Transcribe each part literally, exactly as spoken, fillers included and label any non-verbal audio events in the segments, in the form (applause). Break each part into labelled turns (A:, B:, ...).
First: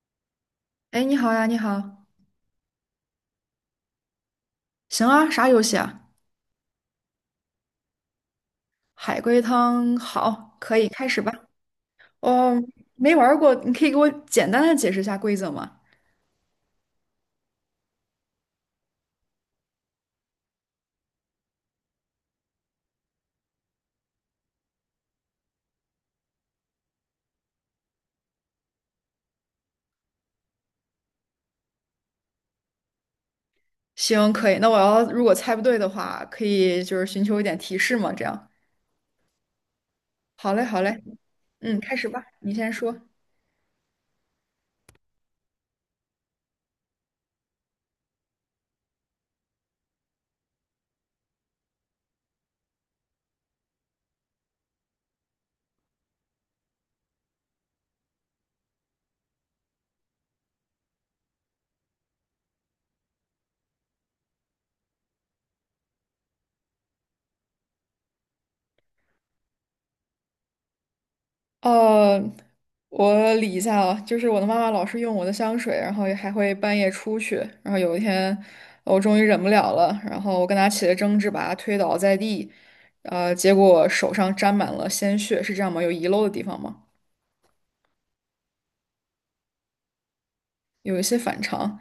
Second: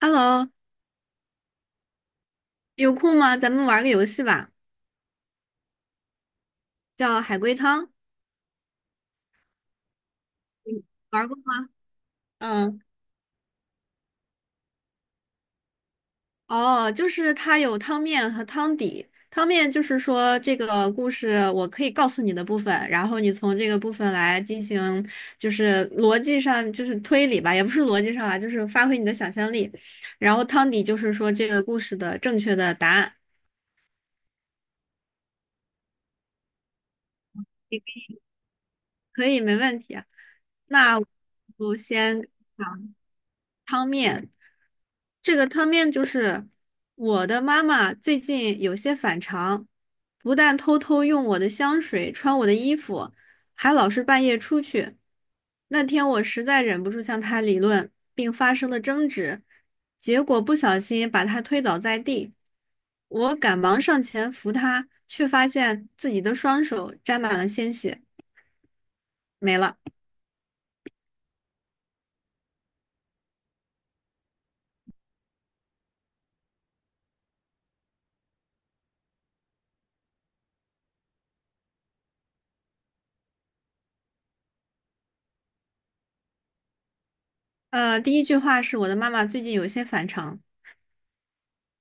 A: Hello，
B: 哎，你好呀，你好，
A: 有空吗？咱们玩个游戏吧，
B: 行啊，啥游戏啊？
A: 叫海龟汤，
B: 海龟汤，好，可以开始
A: 玩
B: 吧。
A: 过吗？
B: 哦，
A: 嗯，
B: 没玩儿过，你可以给我简单的解释一下规则吗？
A: 哦，就是它有汤面和汤底。汤面就是说这个故事我可以告诉你的部分，然后你从这个部分来进行，就是逻辑上就是推理吧，也不是逻辑上啊，就是发挥你的想象力。然后汤底就是说这个故事的正确的答案，
B: 行，可以。那我要如果猜不对的话，可以就是寻求一点提示嘛，这样。
A: 可以，没问题啊。
B: 好嘞，好
A: 那
B: 嘞，
A: 我就
B: 嗯，开始吧，
A: 先
B: 你先
A: 讲
B: 说。
A: 汤面。这个汤面就是我的妈妈最近有些反常，不但偷偷用我的香水、穿我的衣服，还老是半夜出去。那天我实在忍不住向她理论，并发生了争执，结果不小心把她推倒在地。我赶忙上前扶她，却发现自己的双手沾满了鲜血，没了。
B: 呃，我理一下啊，就是我的妈妈老是用我的香水，然后也还会半夜出去，然后有一天我终于忍不了了，然后我跟她起了争执，把她推倒在地，呃，结果手上沾满了鲜血，是这样吗？有遗漏的地方吗？
A: 呃，第一句话是我的妈妈最近有些反常，
B: 有一些反常。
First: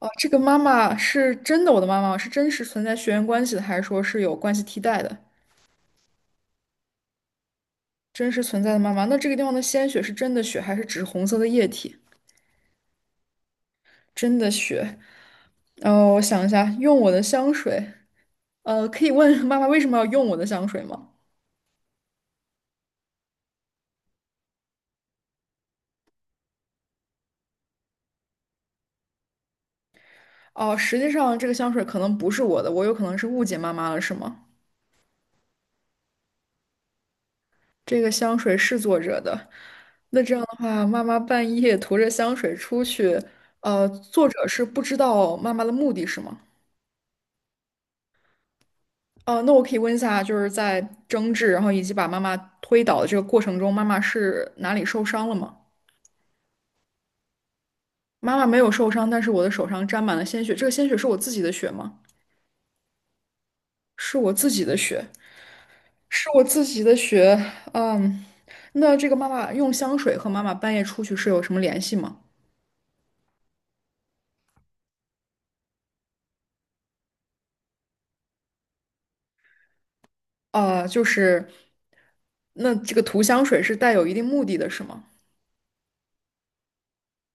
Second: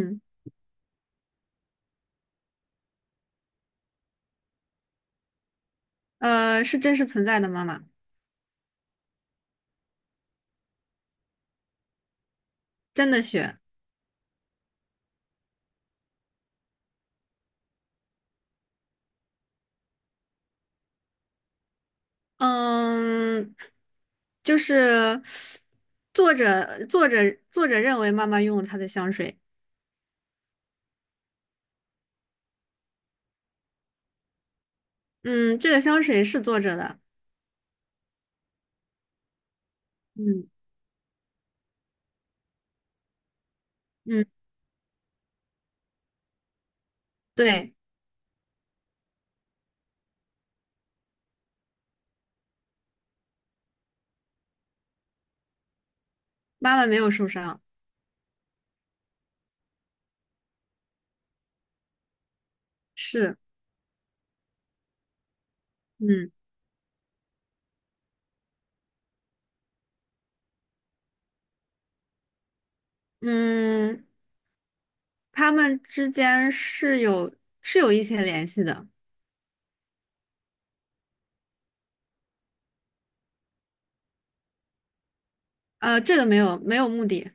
B: 哦，这个妈妈是真的，我的妈妈是真实存在血缘关系的，还是说是有关系替代的？
A: 呃，是真实存在的妈妈，
B: 真实存在的妈妈，那这个地方的鲜血是真的血，还是只是红色的液体？
A: 真的血。
B: 真的血。然后我想一下，用我的香水。呃，可以问妈妈为什么要用我的香水吗？
A: 嗯，就是作者作者作者认为妈妈用了他的香水，
B: 哦，实际上这个香水可能不是我的，我有可能是误解妈妈了，是吗？
A: 嗯，这个香水是作者的，
B: 这个香水是作者的。那这样
A: 嗯
B: 的话，妈妈半夜涂着香水出去，呃，
A: 嗯，
B: 作者是不知道妈妈的目的是吗？
A: 对，
B: 哦，那我可以问一下，就是在争执，然后以及把妈妈推倒的这个过程中，妈妈是哪里受伤了吗？
A: 妈妈没有受伤，
B: 妈妈没有受伤，但是我的手上沾满了鲜血，这个鲜血是我自己的血吗？
A: 是，
B: 是我自己的血。是
A: 嗯
B: 我自己的血，嗯，那这个妈妈用香水和妈妈半夜出去是有什么联系吗？
A: 嗯，他们之间是有是有一些联系的，
B: 啊、就是，那这个涂香水是带有一定目的的，是吗？
A: 呃，这个没有没有目的，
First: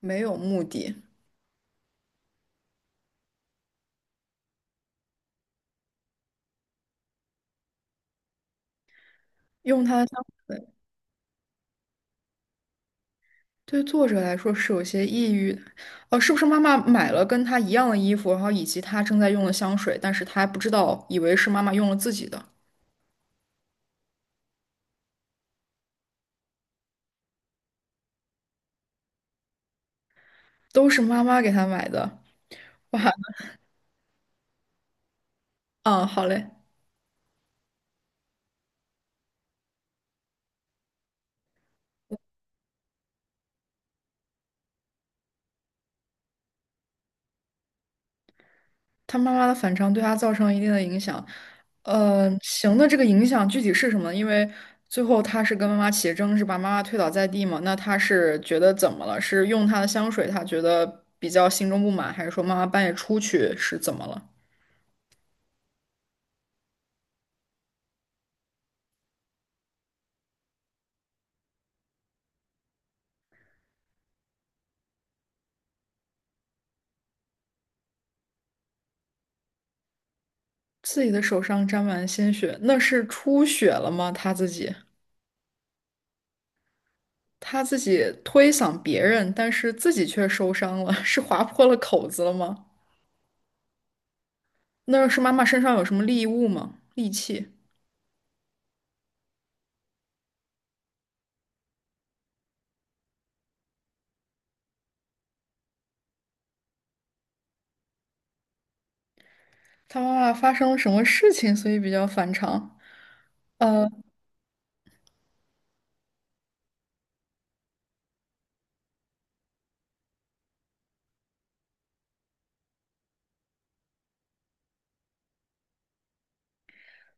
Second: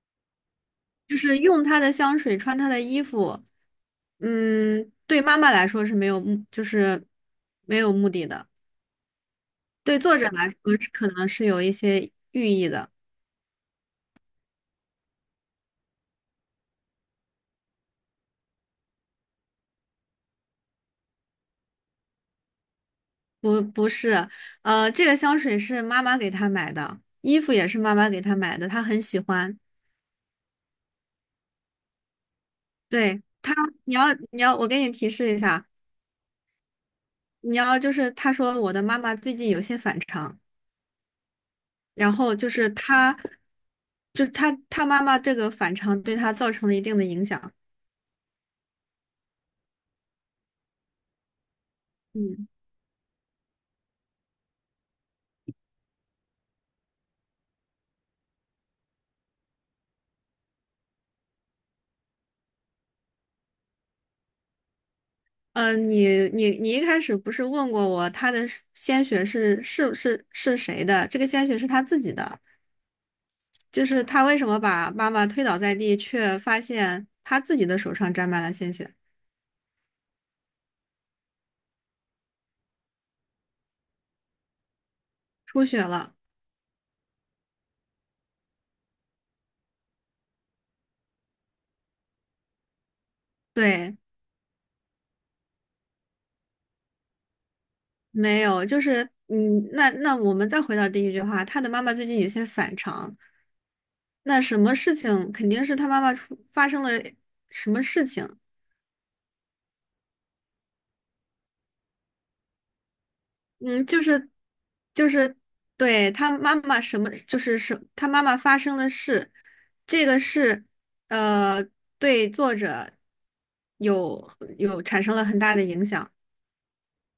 B: 没有目的，
A: 就是用他的香水，穿他的衣服，嗯，对妈妈来说是没有目，就是没有目的的。
B: 用它
A: 对
B: 的
A: 作
B: 香
A: 者来
B: 水
A: 说是可能是有一些寓意的，
B: 对作者来说是有些抑郁的哦、是不是妈妈买了跟她一样的衣服，然后以及她正在用的香水，但是她还不知道，以为是妈妈用了自己的，
A: 不不是，呃，这个香水是妈妈给他买的，衣服也是妈妈给他买的，他很喜欢。
B: 都是妈妈给她买的。哇，
A: 对他，你要你要，我给你提示一下，
B: 嗯，好嘞。
A: 你要就是他说我的妈妈最近有些反常，然后就是他，就是他他妈妈这个反常对他造成了一定的影响。
B: 他妈妈的反常对他造成了一定的影响。呃，
A: 嗯，
B: 行的，这个影响具体是什么呢？因为最后他是跟妈妈起争执，把妈妈推倒在地嘛。那他是觉得怎么了？是用她的香水，他觉得比较心中不满，还是说妈妈半夜出去是怎么了？
A: 呃，你你你一开始不是问过我他的鲜血是是是是谁的？这个鲜血是他自己的。就是他为什么把妈妈推倒在地，却发现他自己的手上沾满了鲜血，
B: 自己的手上沾满鲜血，那是出血了吗？他自己，
A: 出血了。
B: 他自己推搡别人，但是自己却受伤了，(laughs) 是划破了口子了吗？
A: 对，
B: 那是妈妈身上有什么利物吗？利器？
A: 没有，就是嗯，那那我们再回到第一句话，他的妈妈最近有些反常。那什么事情肯定是他妈妈出发生了什么事情？
B: 他妈妈发生了什么事情，所以比较反常。
A: 嗯，
B: 呃，
A: 就是就是对他妈妈什么，就是什他妈妈发生的事，这个是呃对作者有有产生了很大的影响。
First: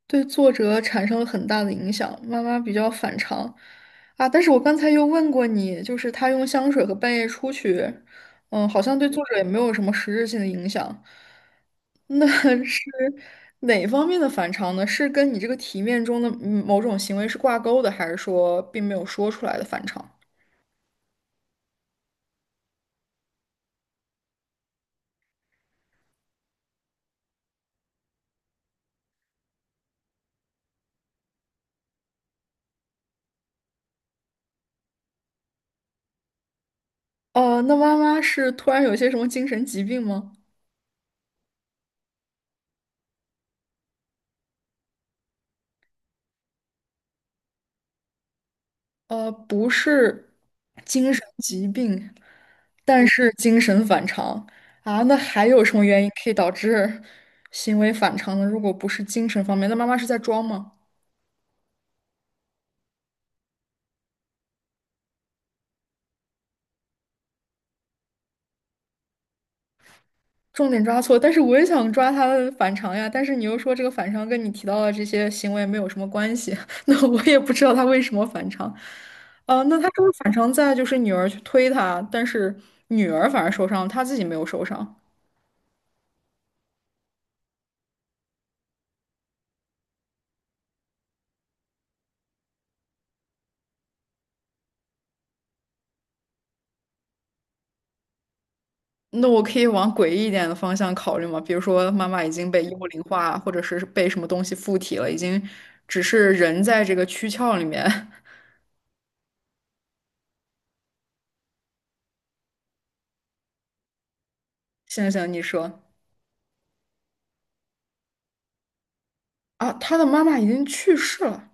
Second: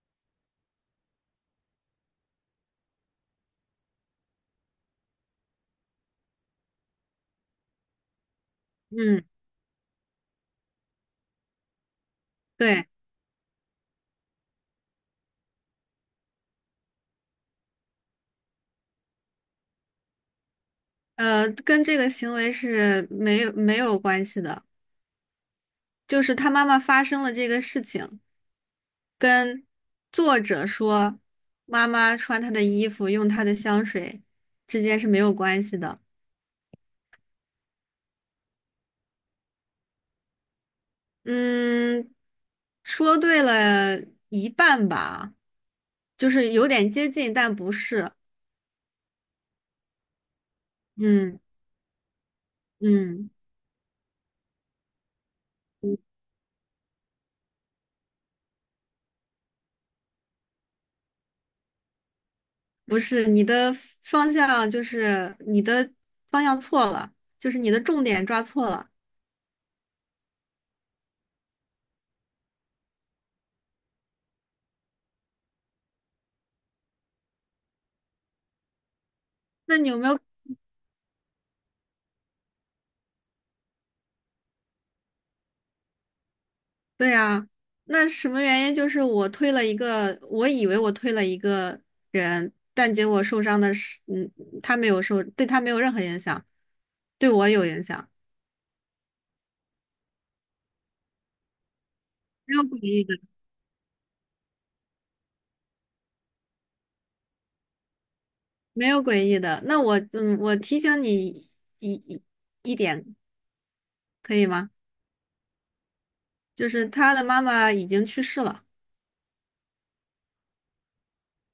B: 对作者产生了很大的影响。妈妈比较反常啊，但是我刚才又问过你，就是他用香水和半夜出去，嗯，好像对作
A: 嗯。
B: 者也没有什么实质性的影响。那 (laughs) 是
A: 对，
B: 哪方面的反常呢？是跟你这个题面中的嗯某种行为是挂钩的，还是说并没有说出来的反常？
A: 呃，跟这个行为是没有没有关系的，就是他妈妈发生了这个事情，跟作者说妈妈穿他的衣服，用他的香水之间是没有关系的。
B: 哦，那妈妈是突然有些什么精神疾病吗？
A: 嗯，说对了一半吧，就是有点接近，但不是。
B: 呃，不是精神
A: 嗯
B: 疾病，但
A: 嗯，
B: 是精神反常啊，那还有什么原因可以导致行为反常呢？如果不是精神方面，那妈妈是在装吗？
A: 不是，你的方向就是你的方向错了，就是你的重点抓错了。
B: 重点抓错，但是我也想抓她的反常呀，但是你又说这个反常跟你提到的这些行为没有什么关系，(laughs) 那我也不知道他为什么反常。啊，
A: 那
B: 那他
A: 你有
B: 这
A: 没
B: 个
A: 有？
B: 反常在就是女儿去推他，但是女儿反而受伤，他自己没有受伤。
A: 对啊，那什么原因？就是我推了一个，我以为我推了一个人，但结果受伤的是，嗯，他没有受，对他没有任何影响，对我有影响，
B: 那我可以往诡异一点的方向考虑吗？比如说，妈妈已经
A: 没有
B: 被幽
A: 诡
B: 灵
A: 异的，
B: 化，或者是被什么东西附体了，已经只是人在这个躯壳里面。
A: 没有诡异的。那我，嗯，我提醒你一一一点，可以吗？
B: (laughs) 行行，你说
A: 就是他的妈妈已经去世了，
B: 啊，他的妈妈已经去世了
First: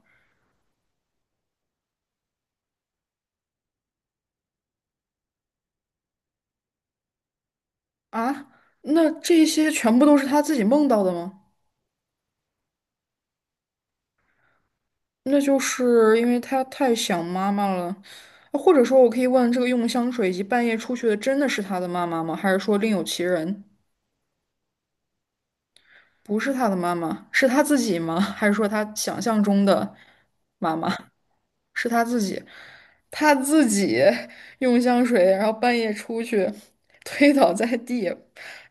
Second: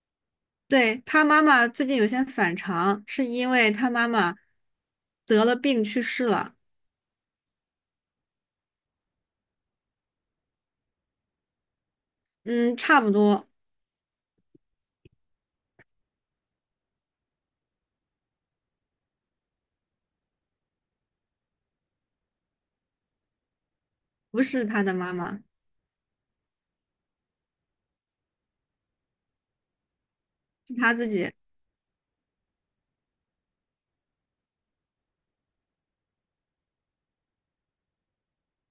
A: 对，他妈妈最近有些反常，是因为他妈妈得了病去世了。
B: 啊？那这些全部都是他自己梦到的吗？
A: 嗯，差不多，
B: 那就是因为他太想妈妈了，或者说，我可以问这个用香水以及半夜出去的真的是他的妈妈吗？还是说另有其人？
A: 不是他的妈妈，
B: 不是他的妈妈，是他自己吗？还是说他想象中的
A: 是
B: 妈妈？
A: 他自己。
B: 是他自己，他自己 (laughs) 用香水，然后半夜出去推倒在地，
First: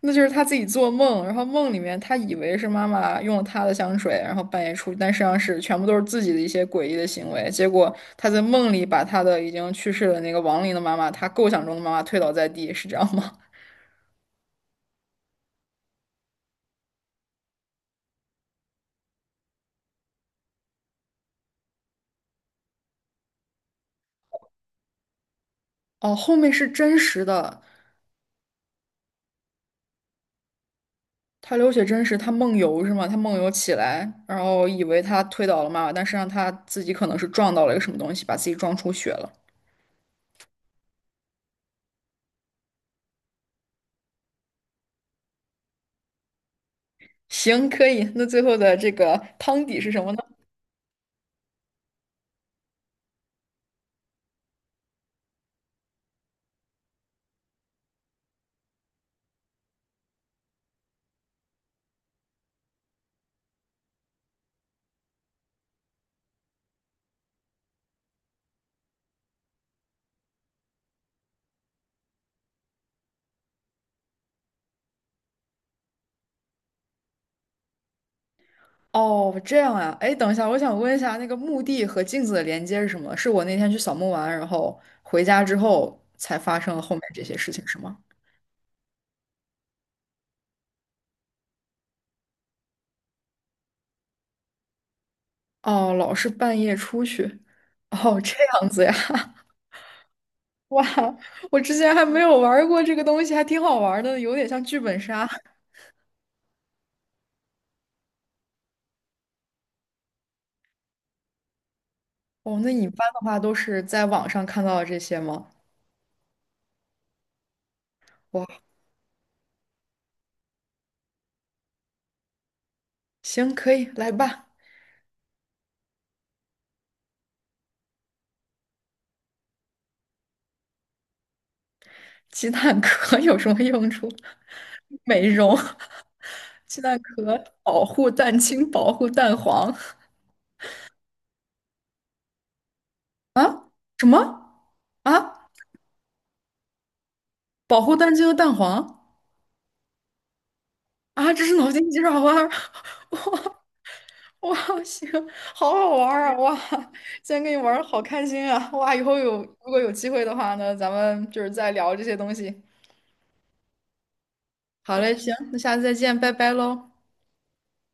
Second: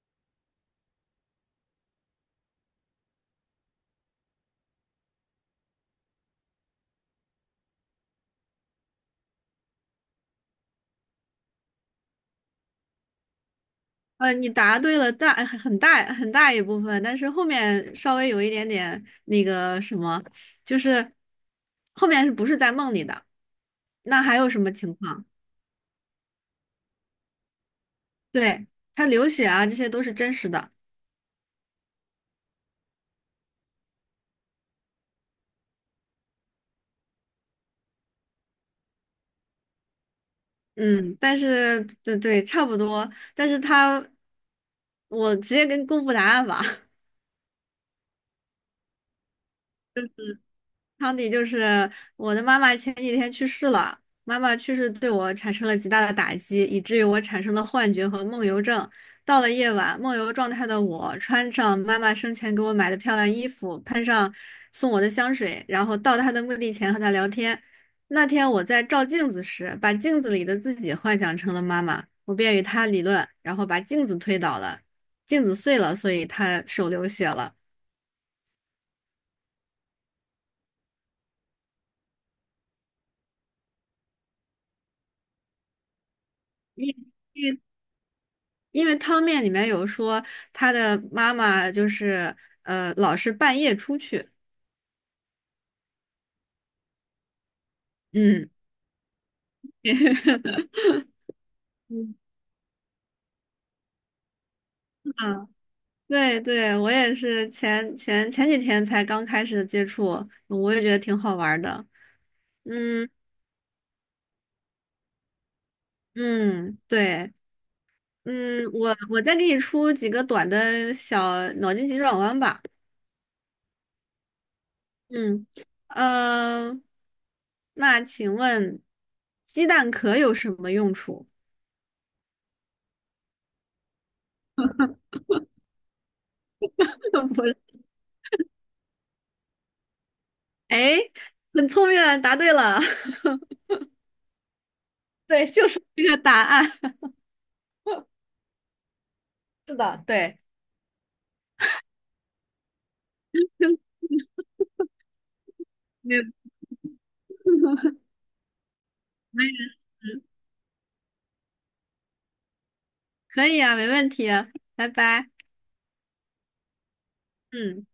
B: 那就是他自己做梦，然后梦里面他以为是妈妈用了他的香水，然后半夜出去，但实际上是全部都是自己的一些诡异的行为。结果他在梦里把他的已经去世的那个亡灵的妈妈，他构想中的妈妈推倒在地，是这样吗？
A: 呃，你答对了大很大很大一部分，但是后面稍微有一点点那个什么，就是后面是不是在梦里的？那还有什么情况？
B: 哦，后面是真实的，
A: 对，他流血啊，这些都是真实的。
B: 他流血真实，他梦游是吗？他梦游起来，然后以为他推倒了妈妈，但实际上他自己可能是撞到了一个什么东西，把自己撞出血了。
A: 嗯，但是对对，差不多。但是他，我直接跟公布答案吧。(laughs)
B: 行，可以。那最后的这个汤底是什么呢？
A: 汤底就是我的妈妈前几天去世了，妈妈去世对我产生了极大的打击，以至于我产生了幻觉和梦游症。到了夜晚，梦游状态的我穿上妈妈生前给我买的漂亮衣服，喷上送我的香水，然后到她的墓地前和她聊天。那天我在照镜子时，把镜子里的自己幻想成了妈妈，我便与她理论，然后把镜子推倒了，镜子碎了，所以她手流血了。
B: 哦，这样啊。哎，等一下，我想问一下，那个墓地和镜子的连接是什么？是我那天去扫墓完，然后回家之后才发生了后面这些事情，是吗？
A: 因为汤面里面有说他的妈妈就是呃老是半夜出去，
B: 哦，老是半夜出去。哦，这
A: 嗯。
B: 样子呀。(laughs)
A: (laughs)
B: 哇，我之前还
A: 嗯，
B: 没有玩儿过这个东西，还挺好玩儿的，有点像剧本杀。
A: 啊，对对，我也是前前前几天才刚开始接触，我也觉得挺好玩儿的。
B: 哦，那你一般
A: 嗯
B: 的话都是在网上看到的这些吗？
A: 嗯，对，
B: 哇，
A: 嗯，我我再给你出几个短的小脑筋急转弯吧。
B: 行，可以，来吧。
A: 嗯，呃，那请问鸡蛋壳有什么用处？
B: 鸡蛋壳 (laughs) 有什么用处？(laughs) 美容，(laughs) 鸡蛋
A: (laughs)
B: 壳
A: 不是，
B: 保护蛋清，保护蛋黄。
A: 哎，很聪明啊，答对了。(laughs)
B: 啊？什么啊？
A: 对，就是这个答案。(laughs)
B: 保护蛋清和蛋黄。
A: 是的，对，
B: 啊？这是脑筋急转弯儿？ (laughs) 哇哇，行，好好玩
A: 没有
B: 儿啊！哇，今天跟你玩儿好开心啊！哇，以后有
A: 没
B: 如果有机会的话呢，咱们就是再聊这些东西。
A: 可以啊，没问题啊拜
B: 好嘞，
A: 拜。
B: 行，那下次再见，拜拜喽。
A: 嗯。